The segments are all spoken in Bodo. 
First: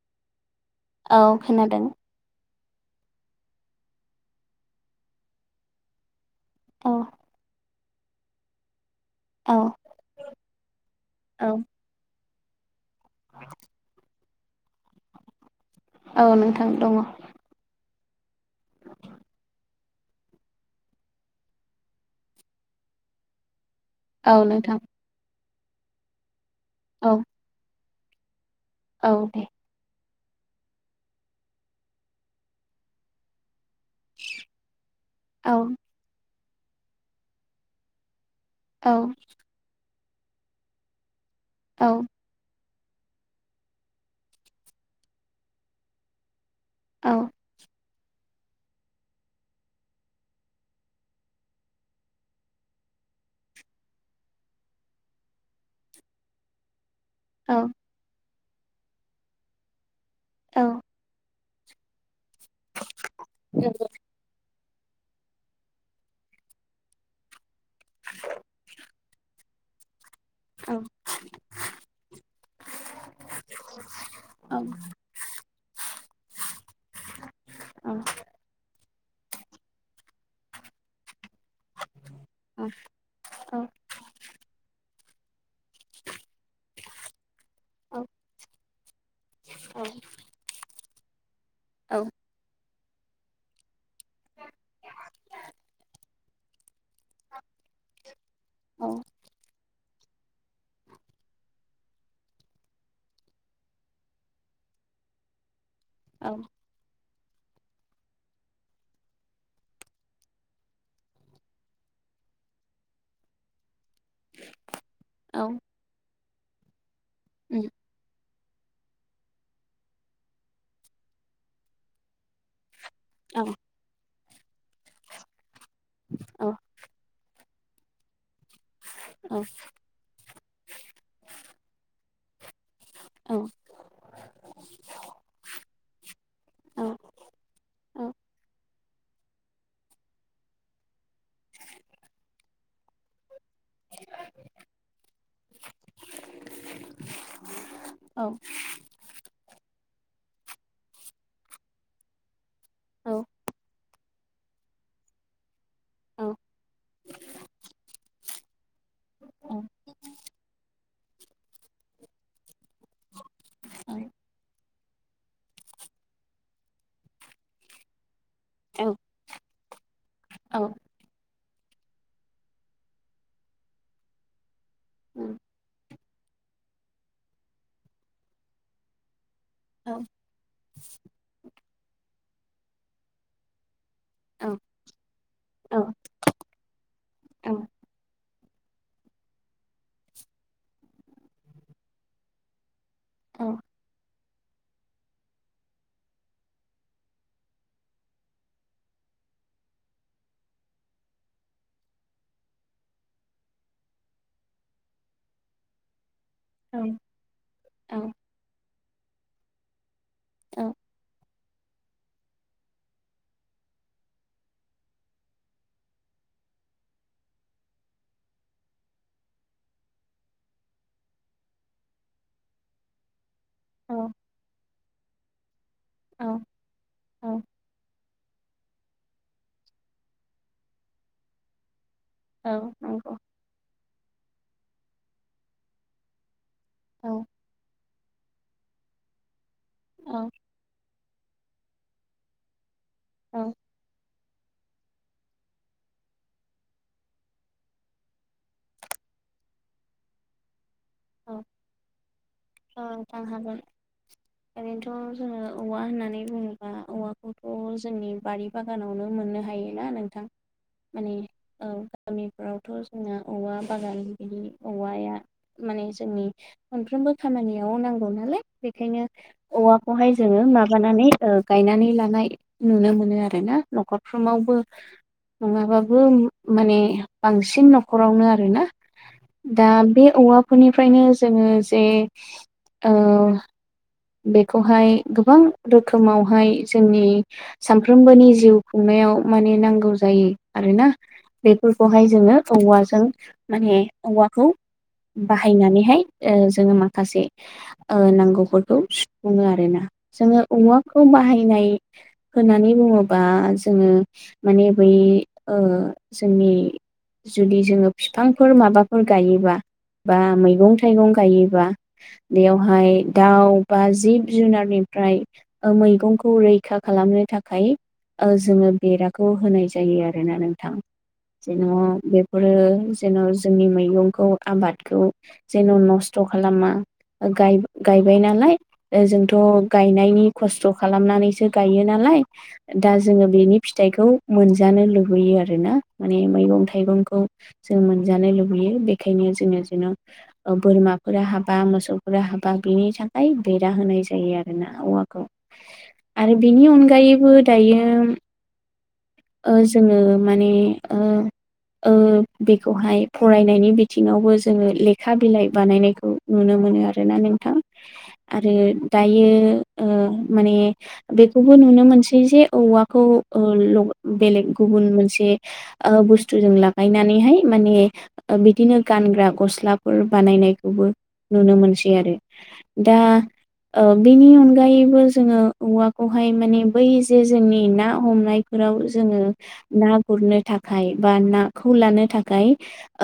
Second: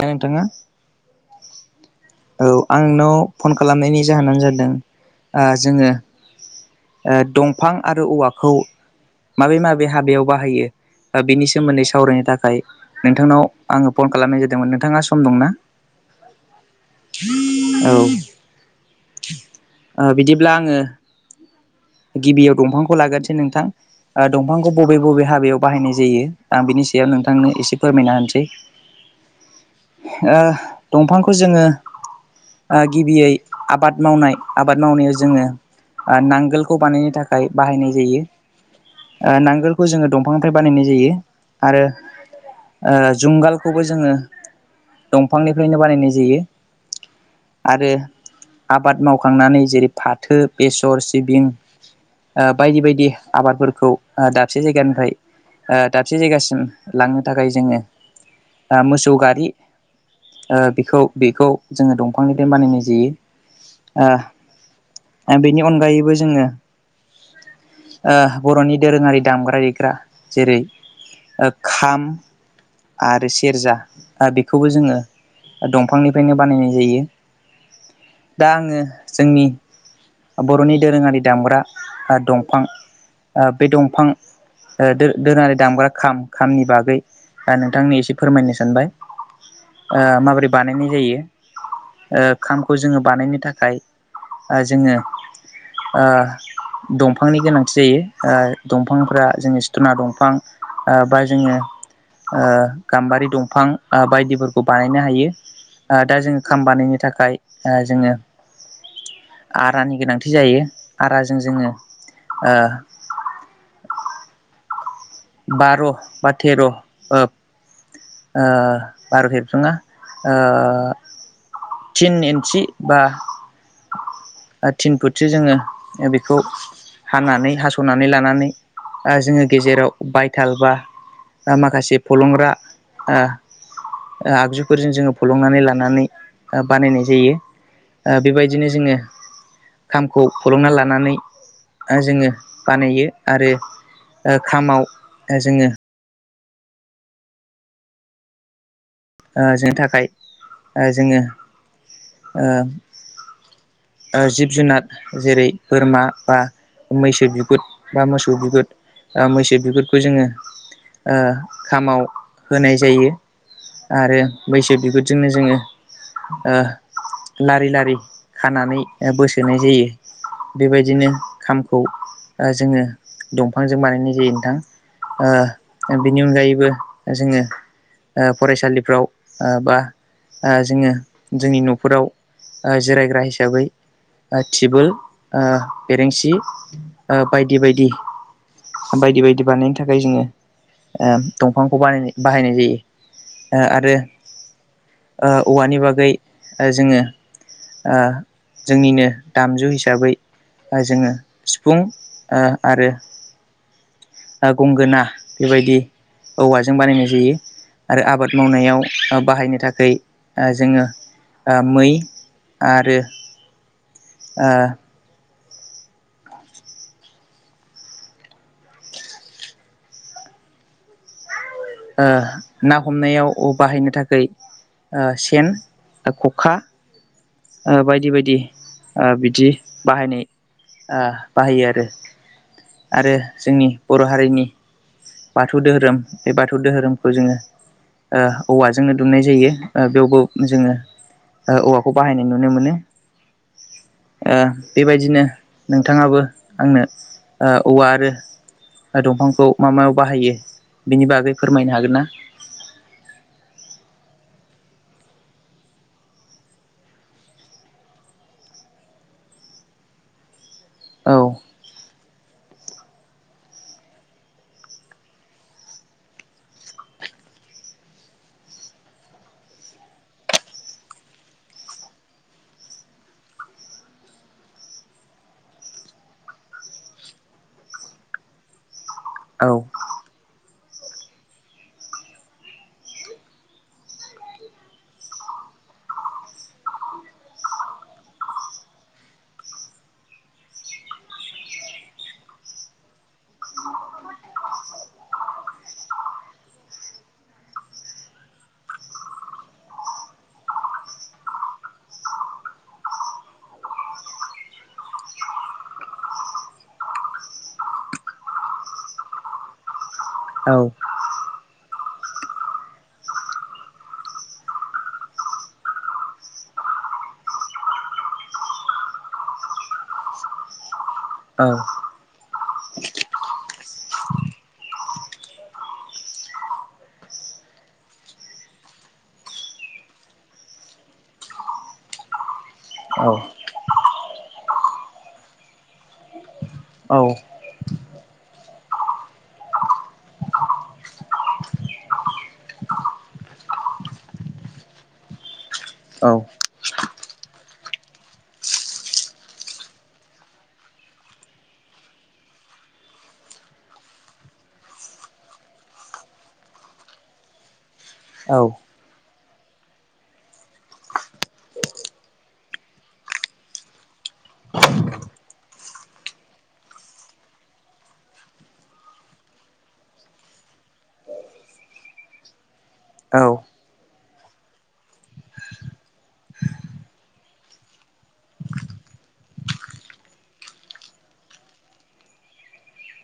था नोंथांङा औ खोनादों औ आं नाव फन खालामनायनि जाहोनानो जादों ओ जोङो औ ओ दंफां आरो औवाखौ औ माबे माबे हाबायाव बाहायो ओ बेनि औ सोमोन्दै सावरायनो थाख खाय नोंथांनाव आङो फन खालामनाय जादोंमोन नोंथाङा सम दंना। औ नोंथां दङ औ ओ बिदिब्ला आङो गिबियाव दंफांखौ लागोदसै नोंथां औ दंफांखौ नोंथां बबे बबे हाबायाव बाहायनाय जायो। आं बिनि सायाव औ नोंथांनो एसे फोरमायना होनसै औ दे ओ दंफांखौ जोङो ओ गिबियै आबाद मावनाय आबाद मावनायाव जोङो औ ओ नांगोलखौ बानायनो थाखाय बाहायनाय जायो। औ ओ नांगोलखौ जोङो दंफांनिफ्राय बानायनाय जायो आरो औ ओ जुंगालखौबो जोङो दंफांनिफ्रायनो बानायनाय जायो औ आरो आबाद मावखांनानै जेरै फाथो बेसर सिबिं ओ बायदि बायदि आबादफोरखौ ओ दाबसे जायगानिफ्राय ओ दाबसे जायगासिम लांनो थाखाय औ जोङो ओ मोसौ गारि ओ औ बेखौ बेखौ जोङो दंफांनिदेन बानायनाय जायो ओ बेनि अनगायैबो जोङो ओ बर'नि दोरोङारि दामग्रा देग्रा जेरै औ ओ खाम आरो सेरजा ओ औ बेखौबो जोङो दंफांनिफायनो बानायनाय जायो दा आङो जोंनि बर'नि दोरोङारि दामग्रा ओ दंफां ओ औ बे दंफां ओ दो दोनानै दामग्रा खाम खामनि बागै नोंथांनि एसे फोरमायनो सानबाय ओ माबोरै बानायनाय जायो औ औ उम ओ खामखौ जोङो बानायनो थाखाय ओ जोङो ओ दंफांनि गोनांथि जायो ओ दंफांफ्रा जोंनि थुना दंफां ओ बा जोङो ओ गाम्बारि दंफां ओ बायदिफोरखौ बानायनो हायो। ओ दा जोङो खाम बानायनो थाख खाय ओ जोङो आरानि गोनांथि जायो। आराजों जोङो ओ बार' बा थेर' ओब ओ बार हेबसुनना ओ थिन इन्सि बा औ थिन फुटसो जोङो बेखौ औ हानानै हास'नानै लानानै ओ औ जोङो गेजेराव हालबा आ माखासे फलंग्रा ओ औ औ आ आगजुफोरजों जोङो फलंनानै लानानै बानायनाय जायो। ओ बेबायदिनो जोङो खामखौ फलंना लानानै ओ जोङो बानायो। आरो ओ खामाव जोङो औ ओ जों थाखाय ओ जोङो ओ औ ओ जिब जुनार जेरै बोरमा बा मैसो बिगुथ। बा मोसौ बिगुर ओ मैसो बिगुरखौ जोंङो ओ खामाव होनाय जायो। आरो मैसो बिगुरजोंनो जोंङो ओ लारि-लारि खानानै ओ बोसोनाय जायो औ बेबायदिनो खामखौ ओ जोंङो दंफांजों बानायनाय जायो नोंथां ओ बेनि अनगायैबो जोंङो फरायसालिफ्राव ओ‌ बा ओ जोंङो जोंनि नफोराव ओ जिरायग्रा हिसाबै ओ टिबोल ओ औ बेरेंसि ओ बायदि बायदि। बायदि बायदि बानायनो थाखाय जोंङो ओ दंफांखौ बानाय बाहायनाय जायो। ओ आरो ओ औवानि बागै ओ जोंङो ओ जोंनिनो दामजु हिसाबै ओ जोंङो सिफुं ओ आरो ओ गंगोना बेबायदि औवाजों बानायनाय जायो। आरो आबाद मावनायाव बाहायनो थाखै ओ जोंङो ओ मै आरो ओ ओ ना हमनायाव ओ बाहायनो थाखाय ओ सेन औ खखा औ ओ‌ बायदि बायदि। ओ बिदि बाहायनाय ओ बाहायो आरो। औ आरो नंगौ औ जोंनि बर हारिनि बाथौ दोहोरोम बे बाथौ थौ दोहोरोमखौ जोंङो औ ओ औवाजोंनो दुमनाय जायो ओ बेवबो जोंङो ओ औवाखौ बाहायनाय नुनो मोनो। औ। ओ बेबायदिनो नोंथांङाबो आंनो औवा आरो ओ दंफांखौ मा मायाव बाहायो बिनि बागै फोरमायनो हागोन ना? औ ओनथां हागोन। ओरैनोथ' जोंङो औवा होननानै बुंङोबा औवाखौथ' जोंनि बारि बागानावनो मोननो हायोना नोंथां माने औ। गामिफ्रावथ' जोंना औवा बागालि बिदि औवाया माने जोंनि मोनफ्रोमबो खामानियाव नांगौ नालाय बेखायनो औवाखौहाय जोंङो माबानानै ओ गायनानै लाना नाय नुनो मोनो आरोना नखरफ्रावबो नंङाबाबो माने बांसिन न'खरावनो आरोना। औ दा बे औवाफोरनिफ्रायनो जोंङो जे ओ बेखौहाय गोबां रोखोमावहाय जोंनि सानफ्रोमबोनि जिउ खुंनाय याव माने नांगौ जायो आरोना। बेफोरखौहाय जोंङो औवाजों माने औवाखौ बाहायनानैहाय ओ जोंङो माखासे ओ नांगौफोरखौ खौ सुफुंङो आरोना। जोंङो औवाखौ बाहायनाय होननानै बुंङोबा जो ङो माने बै ओ जोंनि जुदि जोंङो बिफांफोर माबाफोर गायोबा बा औ मैगं थाइगं गायोबा बेयावहाय दाउ बा जिब जुनारनिफ्राय ओ मैगंखौ रैखा खालामनो थाखाय ओ जोंङो बेराखौ होनाय जायो आरोना नोंथां। औ जेन' बे हरो जेन' जोंनि मैगंखौ आबादखौ जेन' नस्थ' खालामा। ओ गाय-गायबाय नालाय ओ जोंथ' गायनायनि खस्थ' खालामनानैसो गायो नालाय दा औ जोंङो बेनि फिथाइखौ मोनजानो लुबैयो आरोना माने मैगं औ थाइगंखौ जों मोनजानो लुबैयो। बेखायनो जोंङो जेन' ओ बोरमाफोरा हाबा मोसौफोरा हाबा बिनि थाखाय बेेरा होनाय जायो आरोना औवाखौ। औ आरो बेनि अनगायैबो दायो ओ जोङो माने ओ ओ बेखौहाय फरायनायनि बिथिङावबो जोङो लेखा बिलाइ बानायनायखौ नुनो मो मोनो आरोना नोंथां। आरो दायो ओ माने बेखौबो नुनो मोनसै जे औवाखौ ओ लग बेलेग गुबुन मोनसे ओ बुस्थुजों लागायनानैहाय माने बिदिनो गानग्रा गस्लाफोर बानायनायखौबो नुनो मोनसै आरो। दा औ ओ- बेनि अनगायैबो जोङो औवाखौहाय माने बै जे जोंनि ना हमनाय फोराव जोङो ना गुरनो थाखाय बा नाखौ लानो थाखाय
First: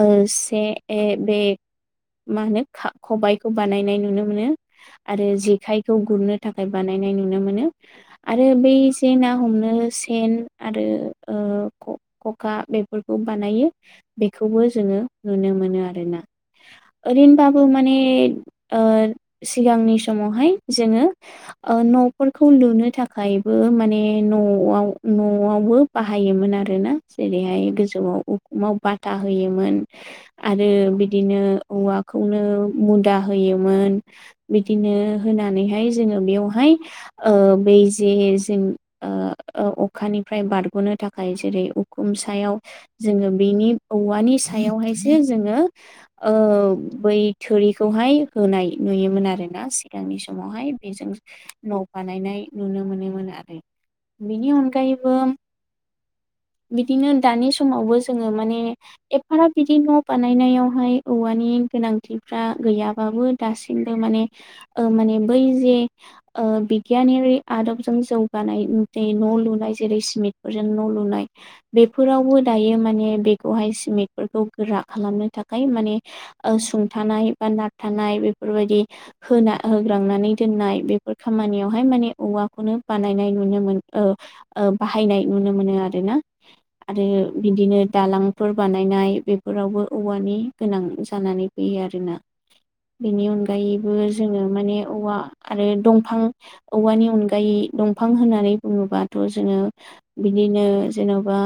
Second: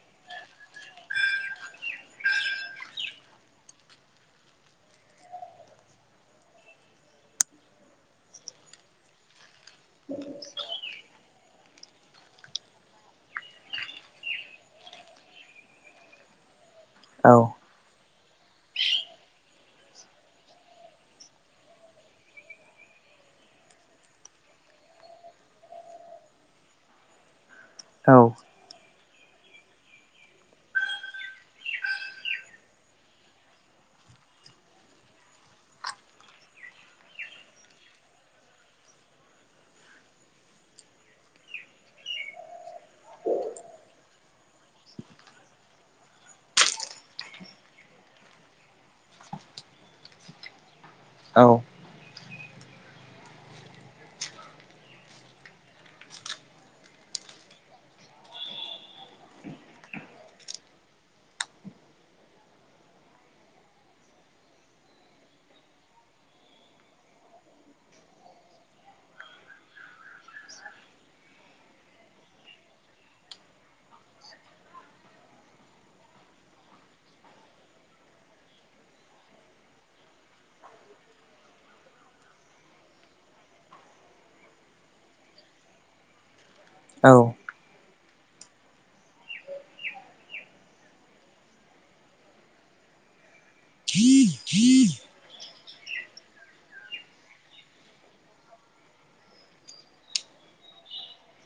ओ- बे ए बे मा होनो खा खबायाइखौ बानायनाय नुनो मोनो आरो जेखायखौ गुरनो थाखाय बानायनाय नुनो मोनो आरो बै एसे ना हमनो सेन आरो ओ- खखा बेफोरखौ बानाय बे जोङो नुनो मोनो आरोना ओरैनोबाबो माने ओ- सिगांनि समावहाय जोङो ओ- न'फोरखौ लुनो थाखायबो माने न'आवबो बाहायोमोन आरोना जेरैहाय गोजौआव औ उखुमाव बाथा हो होयोमोन आरो बिदिनो औवाखौनो मुदा होयोमोन बिदिनो होनानैहाय जोङो बेयावहाय ओ- बै जे जों ओ- ओ- अखानिफ्राय बारग'नो थाखाय जेरै उखुम सायाव जोङो बेनि औवानि सायावहायसो जोङो ओ- बै थोरिखौहाय होनाय नुयोमोन आरोना सिगांनि समावहाय बेजों न' बानायनाय नुनो मोनोमोन आरो बेनि अनगायैबो [inaudible] बिदिनो दानि समावबो जोङो माने एफाराब बिदि न' बानायनायावहाय औवानि गोनांथिफ्रा गैयाबाबो दासिमबो माने ओ- माने बै जे ओ- बिगियानारि आदबजों जौगानाय लनाय न'लुनाय जेरै सिमेन्टफोरजों न' लुनाय बेफोरावबो दायो माने बे- बेहाय सिमेन्टफोरखौ गोरा खालामनो थाखाय माने ओ- सुंथानाय बा नारथ बेफोरबायदि होना होग्रांनानै दोननाय बेफोर खामानियावहाय माने औवाखौनो बानायनाय नुनो मोन ओ- ओ- बाहायनाय नुनो मोनो आरोना आरो बिदिनो दालां फोर बानायनाय बेफोरावबो औवानि गोनां जानानै फैयो आरोना बेनि अनगायैबो जोङो माने औवा आरो दंफां औवानि अनगायै दं दंफां होननानै बुङोबाथ' जोङो बिदिनो जेन'बा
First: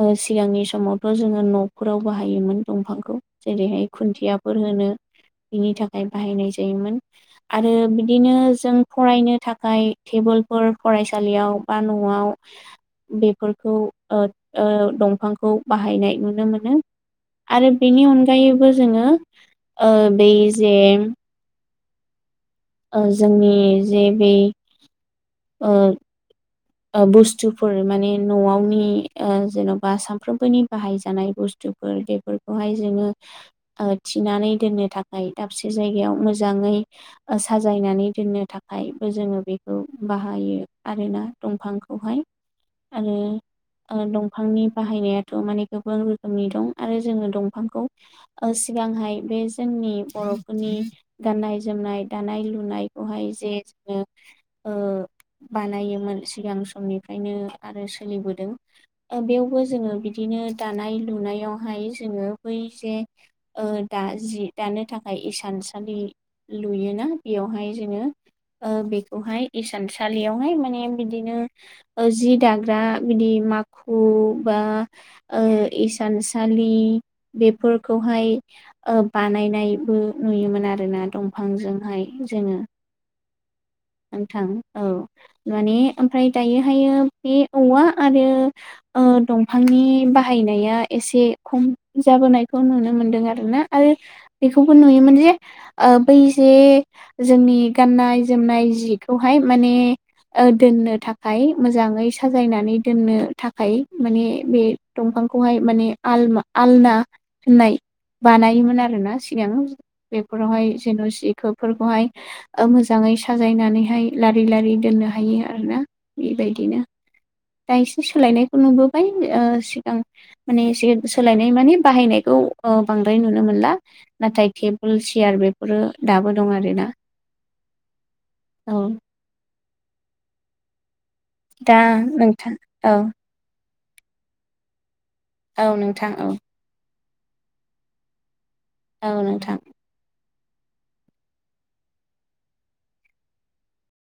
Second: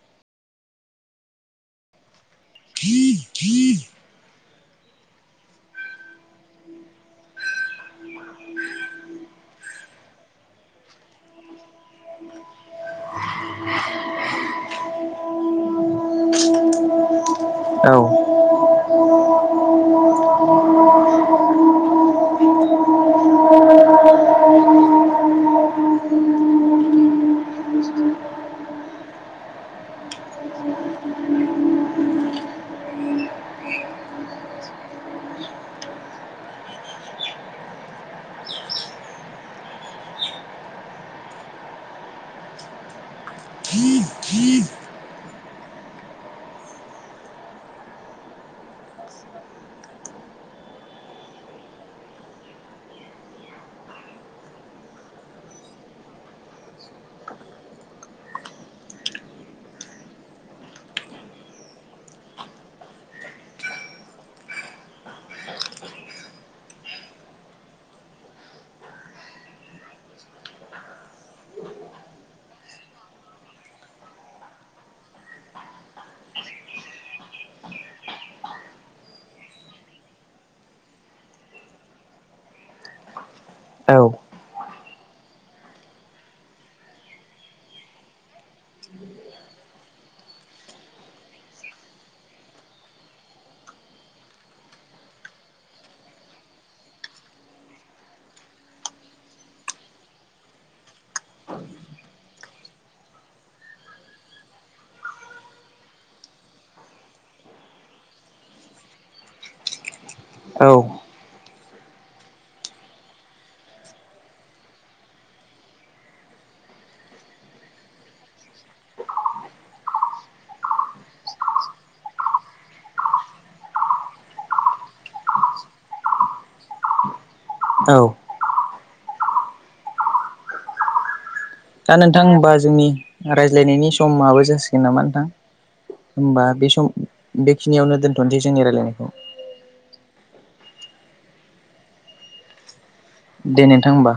ओ- सिगांनि समावथ' जोङो न'फोराव बाहायोमोन दंफांखौ जेरैहाय खुन्थियाफोर हो नो बिनि थाखाय बाहायनाय जायोमोन आरो बिदिनो जों फरायनो थाखाय टेबोल फरायसालियाव बा न'आव बेफोरखौ दंफांखौ ओ- ओ- बाहायनाय नुनो मोनो आरो औ बेनि औ अनगायैबो जोङो ओ- बै जे ओ- जोंनि जे बे ओ- ओ- बुस्थुफोर माने न'आवनि ओ- जेन'बा सानफ्रोमबोनि बाहाय जानाय बुस्थु [unintelligible] बेफोरखौहाय जोङो ओ- थिनानै दोननो थाखाय दाबसे जायगायाव मोजाङै साजायनानै दोननो थाखायबो जोङो बेखौ बाहायो आरोना दंफांखौहाय आरो ओ- दंफांनि बाहायनायाथ' माने गोबां रोखोमनि दं आरो जोङो दंफांखौ सिगांहाय बे जोंनि बर'फोरनि गाननाय जोमनाय दानाय लुनायखौहाय जे ओ- बानायोमोन सिगां समनिफ्रायनो आरो सोलिबोदों ओ- बेयावबो जोङो बिदिनो दानाय लुनाय दानायावहाय जोङो बै जे ओ दा जि दानो थाखाय इसानसालि लुयोना बेयावहाय जोङो ओ- बेखौहाय इसानसालियावहाय माने बिदिनो ओ- जि दाग्रा बिदि माखु बा ओ- इस सानसालि बेफोरखौहाय ओ बानायनायबो नुयोमोन आरोना ना दंफांजोंहाय जोङो। औ नोंथां औ। माने ओमफ्राय दायोहायो बे औवा आरो ओ दंफांनि बाहायनाया एसे खम जाबोनायखौ नुनो मोनदों आरोना आरो बेखौबो नुयोमोन जे ओ बै जे जोंनि गाननाय जोमनाय जि जिखौहाय माने ओ दोननो थाखाय मोजाङै साजायनानै दोननो थाखाय माने बे दंफां फांखौहाय माने आलमा आलना होननाय बानायोमोन आरोना सिगां। बेफोरावहाय औ जेन' सिखोफोरखौहाय ओ मोजाङै सा जायनानैहाय लारि लारि दोननो हायो आरोना बेबायदिनो। दा एसे सोलायनायखौ नुबोबाय। ओ सिगां माने एसे सोलायनाय माने बाहायनायखौ खौ ओ बांद्राय नुनो मोनला। नाथाय टेबोल चेयार बेफोरो दाबो दं आरोना। औ। औ। दा नोंथां होमबा जोंनि रायज्लायनायनि स समाबो जासिगोन नामा नोंथां? औ नोंथां औ होमबा बे सम उम बेखिनियावनो दोनथनसै। जोंनि रायलायनायखौ। औ नोंथां दे नोंथां होमबा।